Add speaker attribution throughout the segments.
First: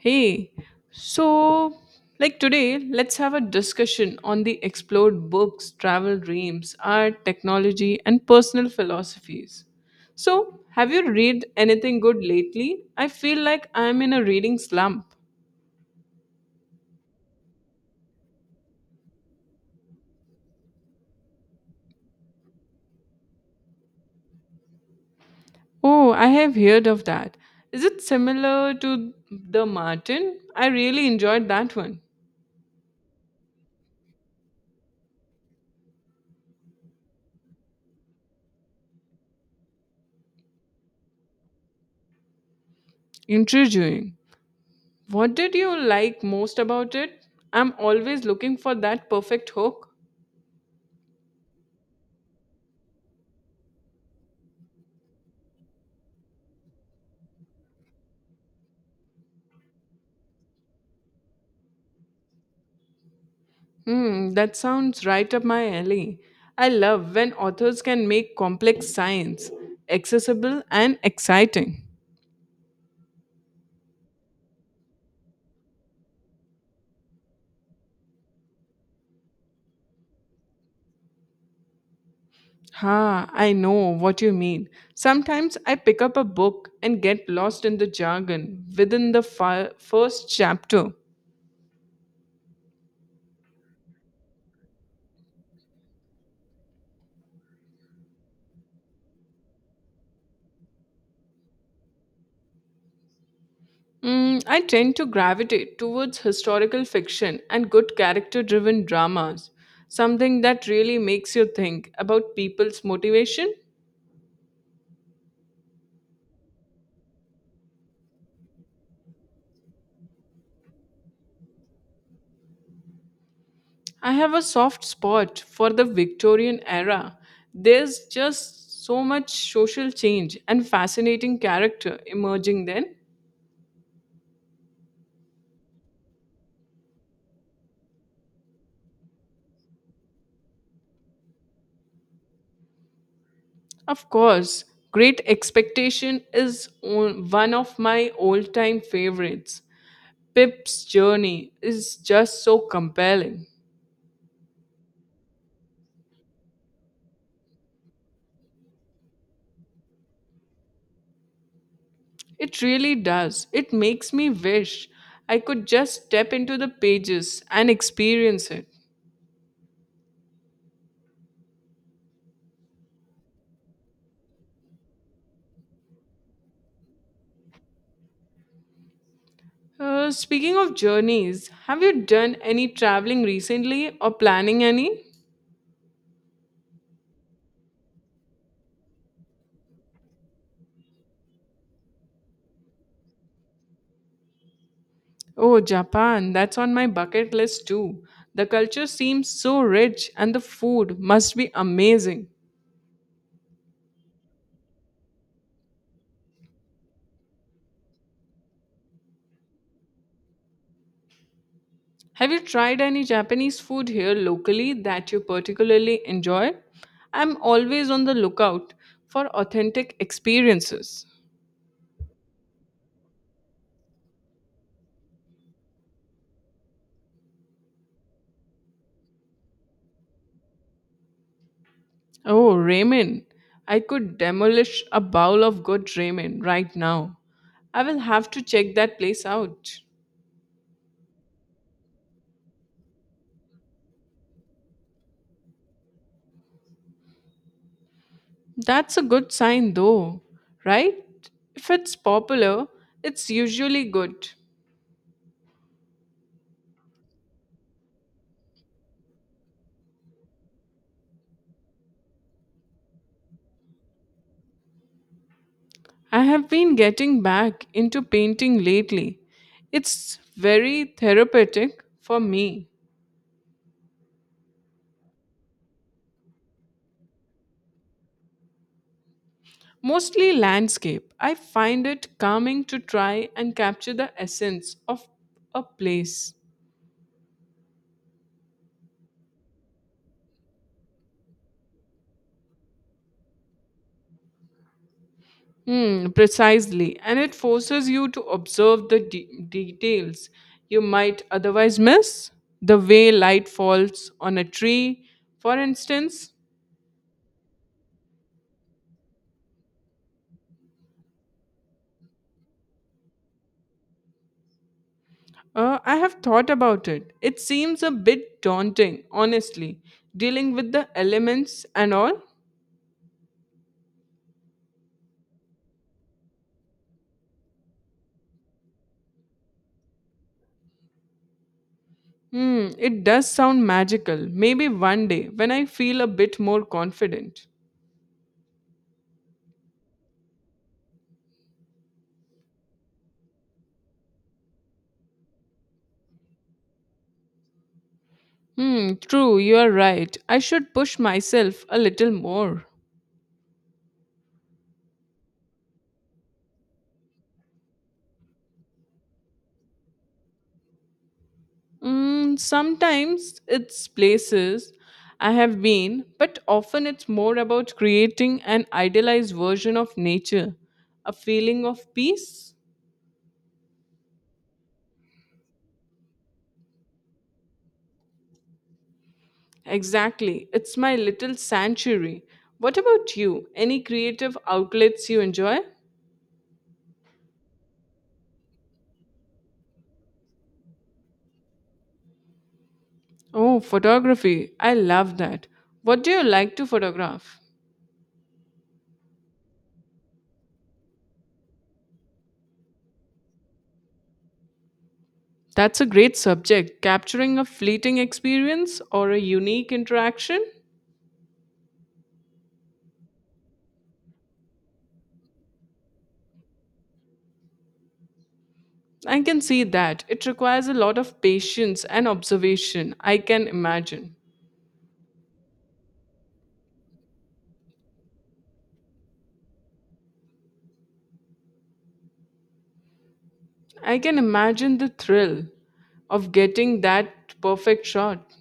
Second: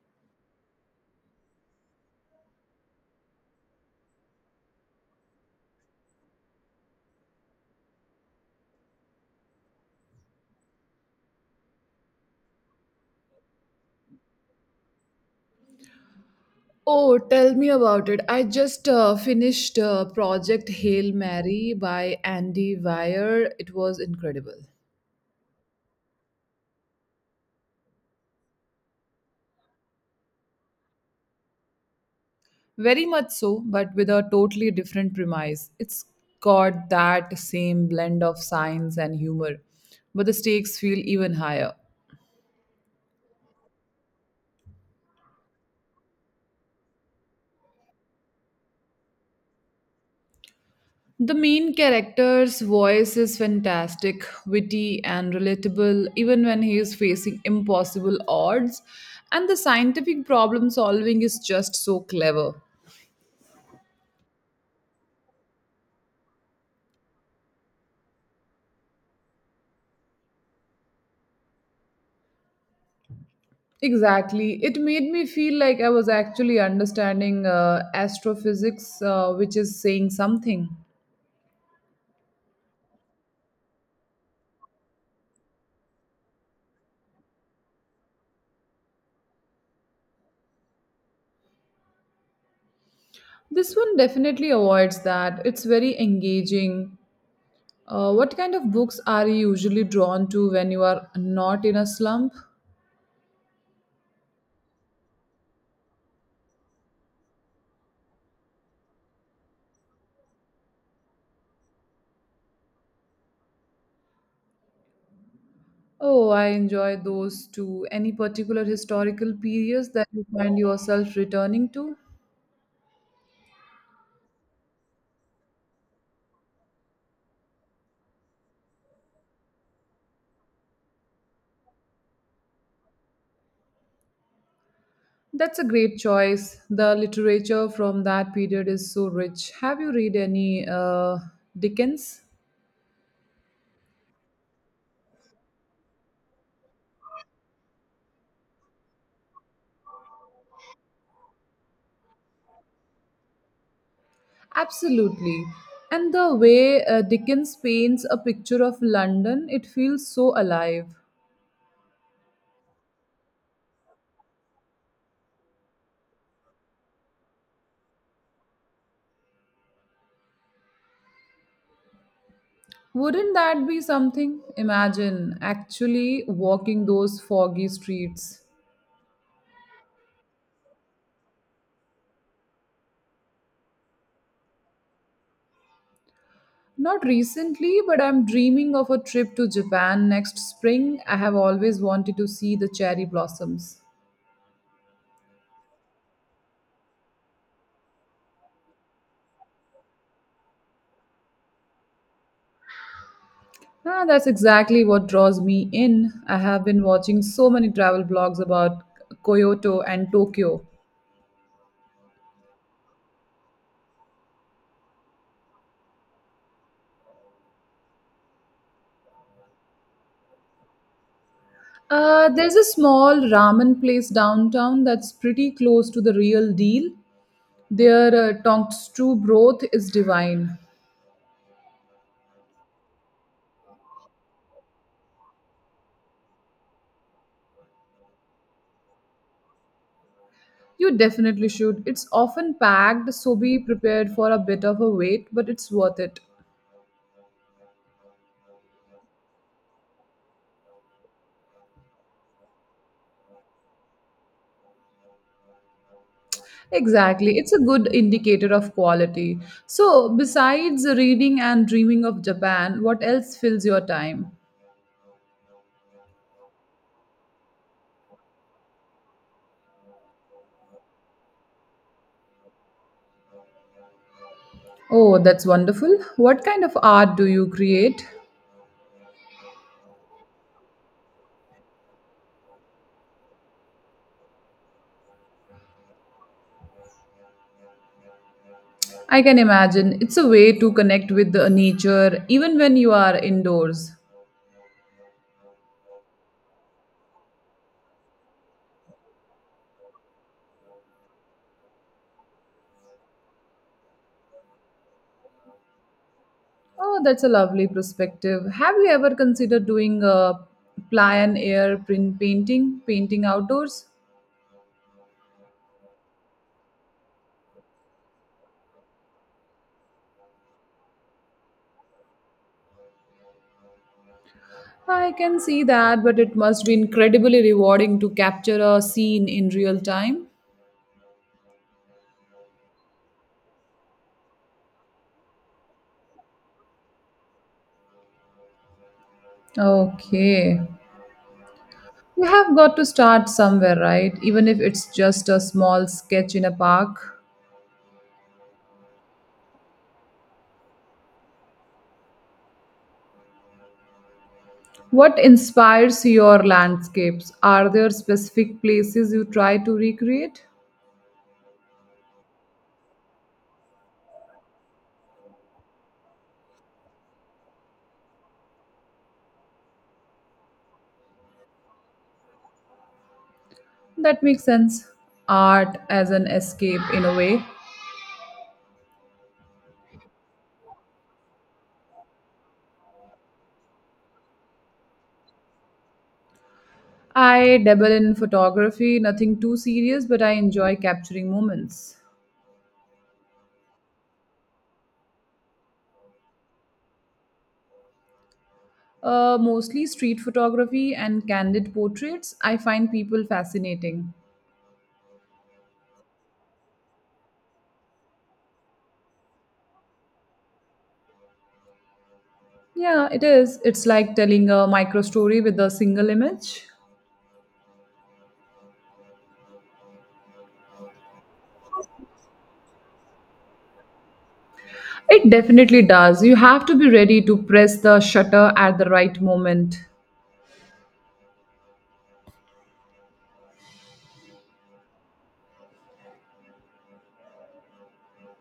Speaker 1: Hey, so like today, let's have a discussion on the explored books, travel dreams, art, technology, and personal philosophies. So, have you read anything good lately? I feel like I'm in a reading slump.
Speaker 2: Oh, tell me about it. I just finished Project Hail Mary by Andy Weir. It was incredible.
Speaker 1: Oh, I have heard of that. Is it similar to The Martin? I really enjoyed that one.
Speaker 2: Very much so, but with a totally different premise. It's got that same blend of science and humor, but the stakes feel even higher.
Speaker 1: Intriguing. What did you like most about it? I'm always looking for that perfect hook.
Speaker 2: The main character's voice is fantastic, witty, and relatable, even when he is facing impossible odds. And the scientific problem solving is just so clever.
Speaker 1: Hmm, that sounds right up my alley. I love when authors can make complex science accessible and exciting.
Speaker 2: Exactly. It made me feel like I was actually understanding astrophysics, which is saying something.
Speaker 1: Ha, I know what you mean. Sometimes I pick up a book and get lost in the jargon within the first chapter.
Speaker 2: This one definitely avoids that. It's very engaging. What kind of books are you usually drawn to when you are not in a slump?
Speaker 1: Mm, I tend to gravitate towards historical fiction and good character driven dramas, something that really makes you think about people's motivation.
Speaker 2: Oh, I enjoy those too. Any particular historical periods that you find yourself returning to?
Speaker 1: I have a soft spot for the Victorian era. There's just so much social change and fascinating character emerging then.
Speaker 2: That's a great choice. The literature from that period is so rich. Have you read any Dickens?
Speaker 1: Of course, Great Expectation is one of my all time favorites. Pip's journey is just so compelling.
Speaker 2: Absolutely. And the way Dickens paints a picture of London, it feels so alive.
Speaker 1: It really does. It makes me wish I could just step into the pages and experience it.
Speaker 2: Wouldn't that be something? Imagine actually walking those foggy streets.
Speaker 1: Speaking of journeys, have you done any traveling recently or planning any?
Speaker 2: Not recently, but I'm dreaming of a trip to Japan next spring. I have always wanted to see the cherry blossoms.
Speaker 1: Oh, Japan, that's on my bucket list too. The culture seems so rich and the food must be amazing.
Speaker 2: Ah, that's exactly what draws me in. I have been watching so many travel blogs about Kyoto and Tokyo.
Speaker 1: Have you tried any Japanese food here locally that you particularly enjoy? I'm always on the lookout for authentic experiences.
Speaker 2: There's a small ramen place downtown that's pretty close to the real deal. Their tonkatsu broth is divine.
Speaker 1: Oh, ramen. I could demolish a bowl of good ramen right now. I will have to check that place out.
Speaker 2: You definitely should. It's often packed, so be prepared for a bit of a wait, but it's worth it.
Speaker 1: That's a good sign, though, right? If it's popular, it's usually good.
Speaker 2: Exactly. It's a good indicator of quality. So, besides reading and dreaming of Japan, what else fills your time?
Speaker 1: I have been getting back into painting lately. It's very therapeutic for me.
Speaker 2: Oh, that's wonderful. What kind of art do you create?
Speaker 1: Mostly landscape. I find it calming to try and capture the essence of a place.
Speaker 2: I can imagine. It's a way to connect with the nature even when you are indoors.
Speaker 1: Mm, precisely. And it forces you to observe the details you might otherwise miss. The way light falls on a tree, for instance.
Speaker 2: Oh, that's a lovely perspective. Have you ever considered doing a ply and air print painting, painting outdoors?
Speaker 1: I have thought about it. It seems a bit daunting, honestly, dealing with the elements and all.
Speaker 2: I can see that, but it must be incredibly rewarding to capture a scene in real time.
Speaker 1: Hmm, it does sound magical. Maybe one day when I feel a bit more confident.
Speaker 2: Okay. You have got to start somewhere, right? Even if it's just a small sketch in a park.
Speaker 1: Hmm, true, you are right. I should push myself a little more.
Speaker 2: What inspires your landscapes? Are there specific places you try to recreate?
Speaker 1: Mm, sometimes it's places I have been, but often it's more about creating an idealized version of nature, a feeling of peace.
Speaker 2: That makes sense. Art as an escape, in a way.
Speaker 1: Exactly, it's my little sanctuary. What about you? Any creative outlets you enjoy?
Speaker 2: I dabble in photography, nothing too serious, but I enjoy capturing moments.
Speaker 1: Oh, photography. I love that. What do you like to photograph?
Speaker 2: Mostly street photography and candid portraits. I find people fascinating.
Speaker 1: That's a great subject. Capturing a fleeting experience or a unique interaction?
Speaker 2: Yeah, it is. It's like telling a micro story with a single image.
Speaker 1: I can see that. It requires a lot of patience and observation. I can imagine.
Speaker 2: It definitely does. You have to be ready to press the shutter at the right moment.
Speaker 1: I can imagine the thrill of getting that perfect shot.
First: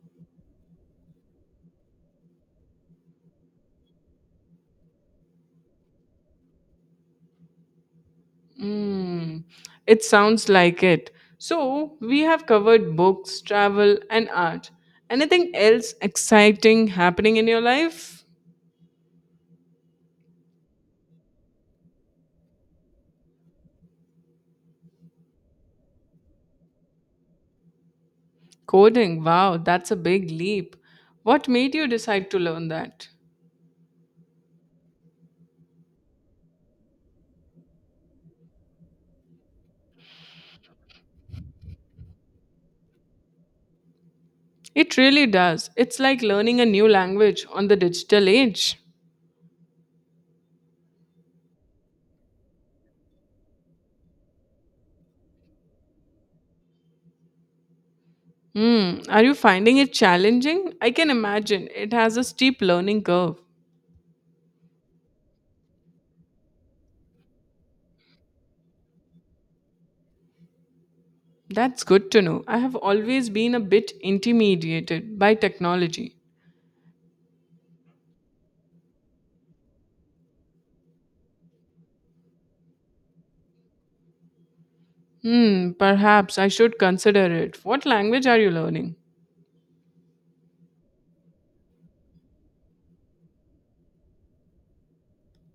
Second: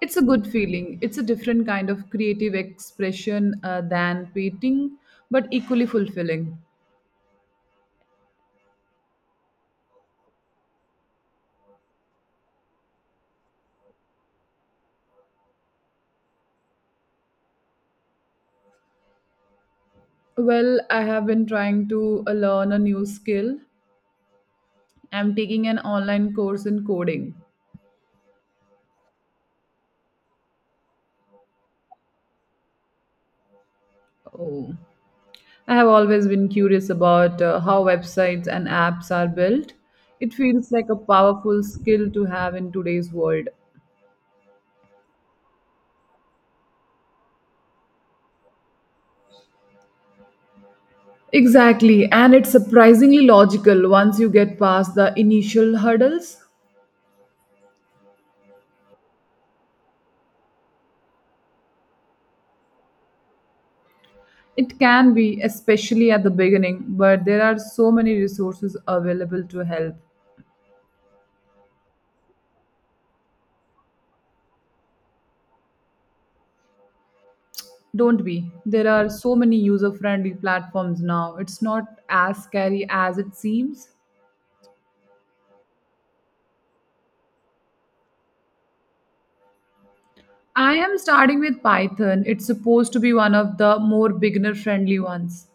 Speaker 2: It's a good feeling. It's a different kind of creative expression than painting, but equally fulfilling.
Speaker 1: Mm, it sounds like it. So, we have covered books, travel, and art. Anything else exciting happening in your life?
Speaker 2: Well, I have been trying to learn a new skill. I'm taking an online course in coding.
Speaker 1: Coding. Wow, that's a big leap. What made you decide to learn that?
Speaker 2: Oh, I have always been curious about how websites and apps are built. It feels like a powerful skill to have in today's world.
Speaker 1: It really does. It's like learning a new language on the digital age.
Speaker 2: Exactly, and it's surprisingly logical once you get past the initial hurdles.
Speaker 1: Hmm. Are you finding it challenging? I can imagine. It has a steep learning curve.
Speaker 2: It can be, especially at the beginning, but there are so many resources available to help.
Speaker 1: That's good to know. I have always been a bit intimidated by technology.
Speaker 2: Don't be. There are so many user friendly platforms now. It's not as scary as it seems.
Speaker 1: Hmm, perhaps I should consider it. What language are you learning?
Speaker 2: I am starting with Python. It's supposed to be one of the more beginner friendly ones.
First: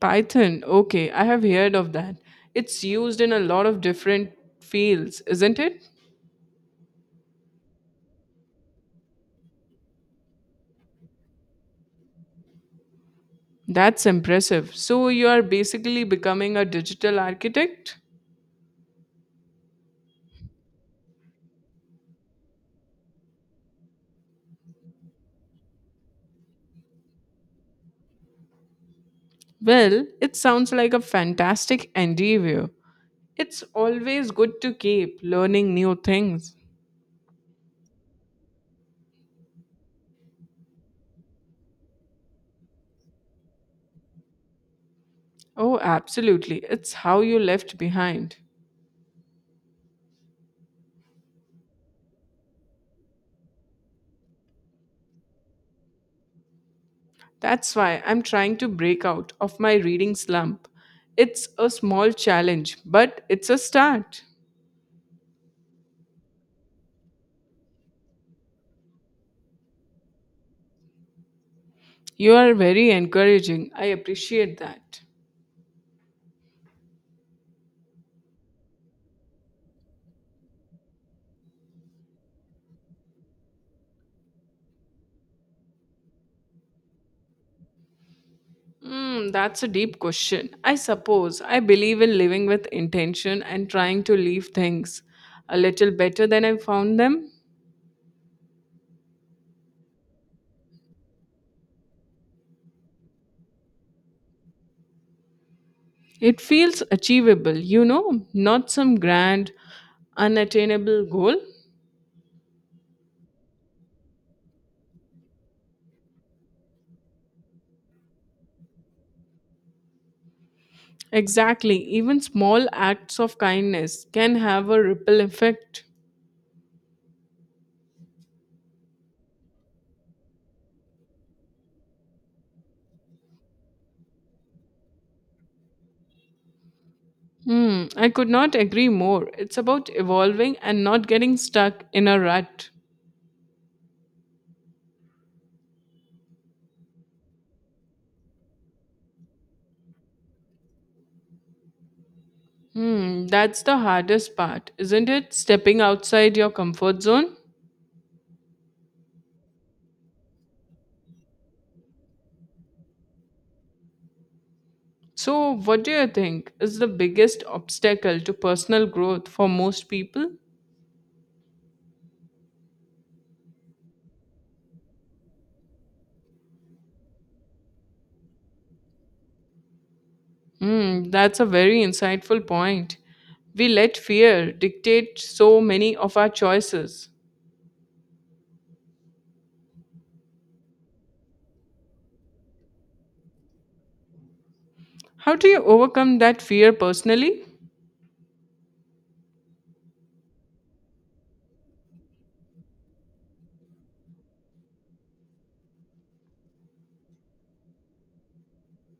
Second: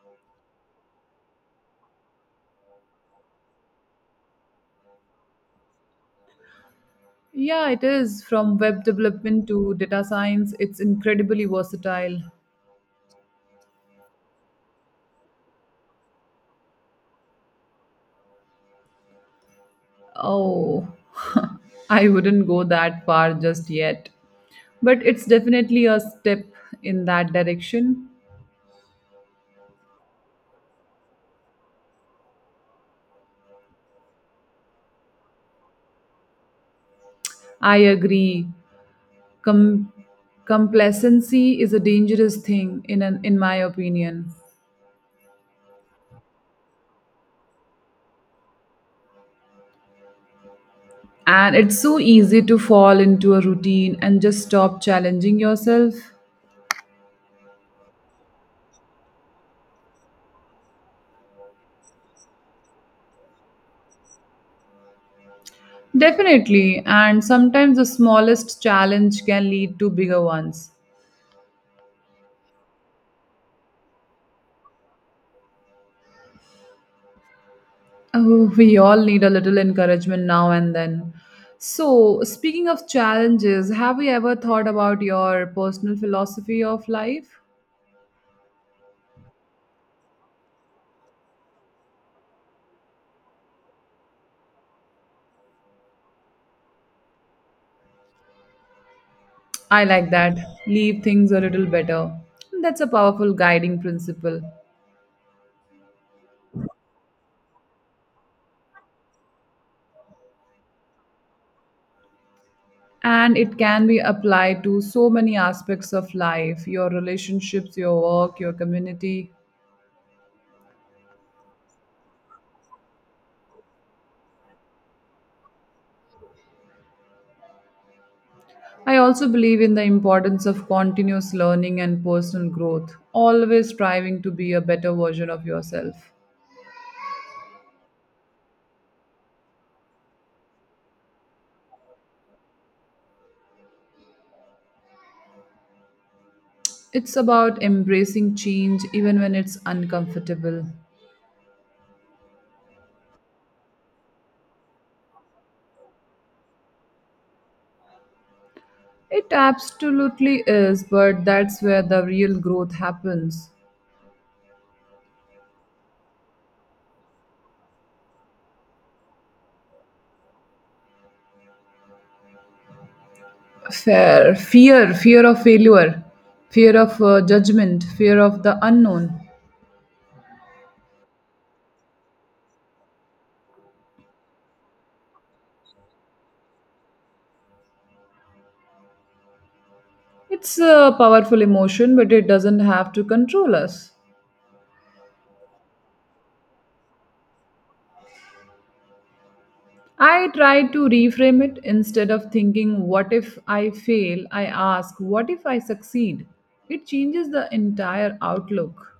Speaker 1: Python. Okay, I have heard of that. It's used in a lot of different fields, isn't it?
Speaker 2: Yeah, it is. From web development to data science, it's incredibly versatile.
Speaker 1: That's impressive. So you are basically becoming a digital architect?
Speaker 2: Oh, I wouldn't go that far just yet. But it's definitely a step in that direction.
Speaker 1: Well, it sounds like a fantastic endeavor. It's always good to keep learning new things.
Speaker 2: I agree. Com- Complacency is a dangerous thing, in my opinion.
Speaker 1: Oh, absolutely. It's how you left behind.
Speaker 2: And it's so easy to fall into a routine and just stop challenging yourself.
Speaker 1: That's why I'm trying to break out of my reading slump. It's a small challenge, but it's a start.
Speaker 2: Definitely. And sometimes the smallest challenge can lead to bigger ones.
Speaker 1: You are very encouraging. I appreciate that.
Speaker 2: Oh, we all need a little encouragement now and then. So, speaking of challenges, have you ever thought about your personal philosophy of life?
Speaker 1: Hmm, that's a deep question. I suppose I believe in living with intention and trying to leave things a little better than I found them.
Speaker 2: I like that. Leave things a little better. That's a powerful guiding principle.
Speaker 1: It feels achievable, you know, not some grand, unattainable goal.
Speaker 2: And it can be applied to so many aspects of life your relationships, your work, your community.
Speaker 1: Exactly, even small acts of kindness can have a ripple effect.
Speaker 2: I also believe in the importance of continuous learning and personal growth, always striving to be a better version of yourself.
Speaker 1: Hmm, I could not agree more. It's about evolving and not getting stuck in a rut.
Speaker 2: It's about embracing change even when it's uncomfortable.
Speaker 1: Hmm, that's the hardest part, isn't it? Stepping outside your comfort zone.
Speaker 2: It absolutely is, but that's where the real growth happens.
Speaker 1: So, what do you think is the biggest obstacle to personal growth for most people?
Speaker 2: Fear of failure, fear of judgment, fear of the unknown.
Speaker 1: Mm, that's a very insightful point. We let fear dictate so many of our choices.
Speaker 2: It's a powerful emotion, but it doesn't have to control us.
Speaker 1: How do you overcome that fear personally?
Speaker 2: I try to reframe it instead of thinking, what if I fail? I ask, what if I succeed? It changes the entire outlook.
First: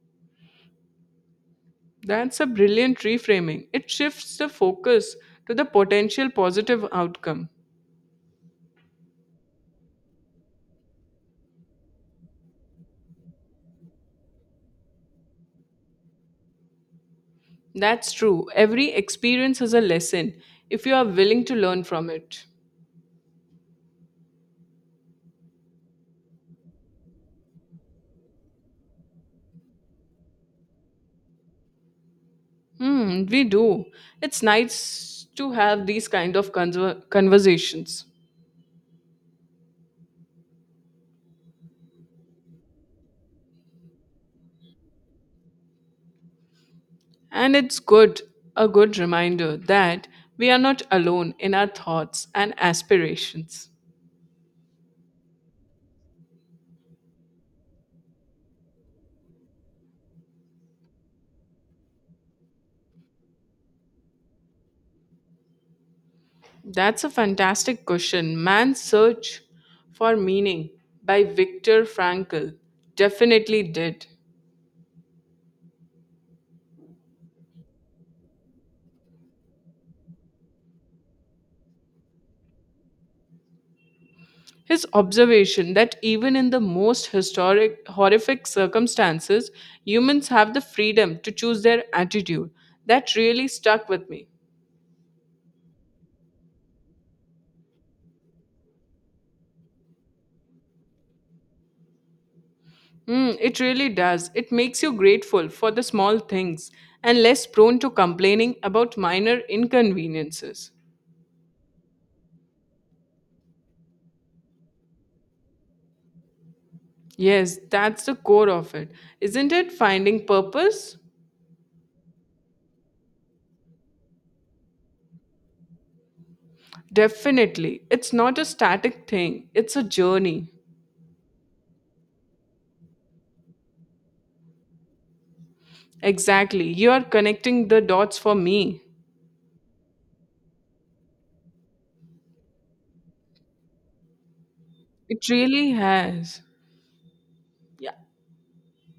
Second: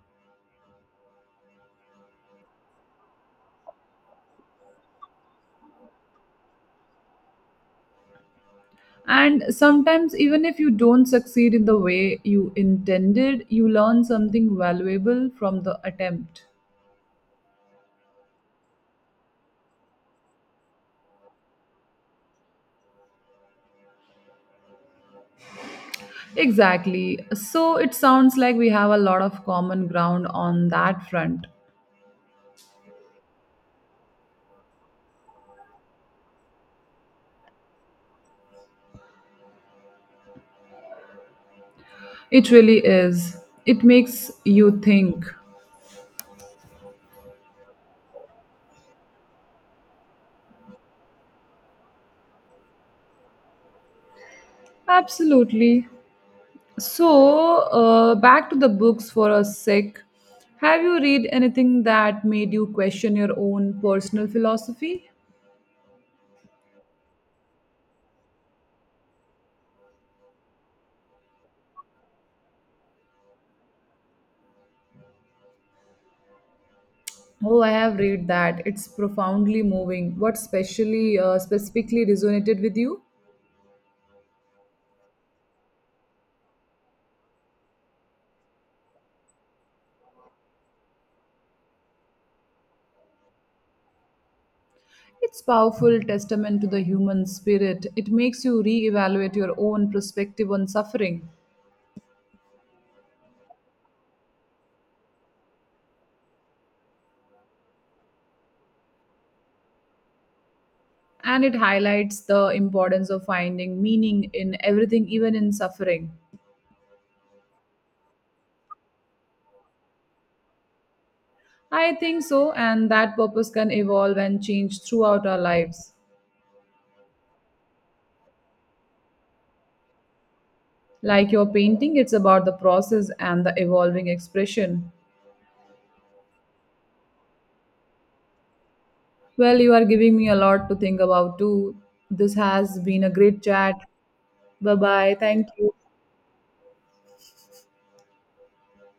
Speaker 1: That's a brilliant reframing. It shifts the focus to the potential positive outcome.
Speaker 2: And sometimes, even if you don't succeed in the way you intended, you learn something valuable from the attempt.
Speaker 1: That's true. Every experience is a lesson if you are willing to learn from it.
Speaker 2: Exactly. So it sounds like we have a lot of common ground on that front.
Speaker 1: Hmm, we do. It's nice to have these kind of conversations.
Speaker 2: It really is. It makes you think.
Speaker 1: And it's good, a good reminder that we are not alone in our thoughts and aspirations.
Speaker 2: Absolutely. So, back to the books for a sec. Have you read anything that made you question your own personal philosophy?
Speaker 1: That's a fantastic question. Man's Search for Meaning by Viktor Frankl definitely did.
Speaker 2: Oh, I have read that. It's profoundly moving. What specially specifically resonated with you?
Speaker 1: His observation that even in the most historic, horrific circumstances, humans have the freedom to choose their attitude, that really stuck with me.
Speaker 2: It's powerful testament to the human spirit. It makes you reevaluate your own perspective on suffering,
Speaker 1: Mm, it really does. It makes you grateful for the small things and less prone to complaining about minor inconveniences.
Speaker 2: and it highlights the importance of finding meaning in everything, even in suffering.
Speaker 1: Yes, that's the core of it. Isn't it finding purpose?
Speaker 2: I think so, and that purpose can evolve and change throughout our lives.
Speaker 1: Definitely. It's not a static thing, it's a journey.
Speaker 2: Like your painting, it's about the process and the evolving expression.
Speaker 1: Exactly. You are connecting the dots for me.
Speaker 2: Well, you are giving me a lot to think about too. This has been a great chat. Bye bye.
Speaker 1: It
Speaker 2: Thank
Speaker 1: really
Speaker 2: you.
Speaker 1: has.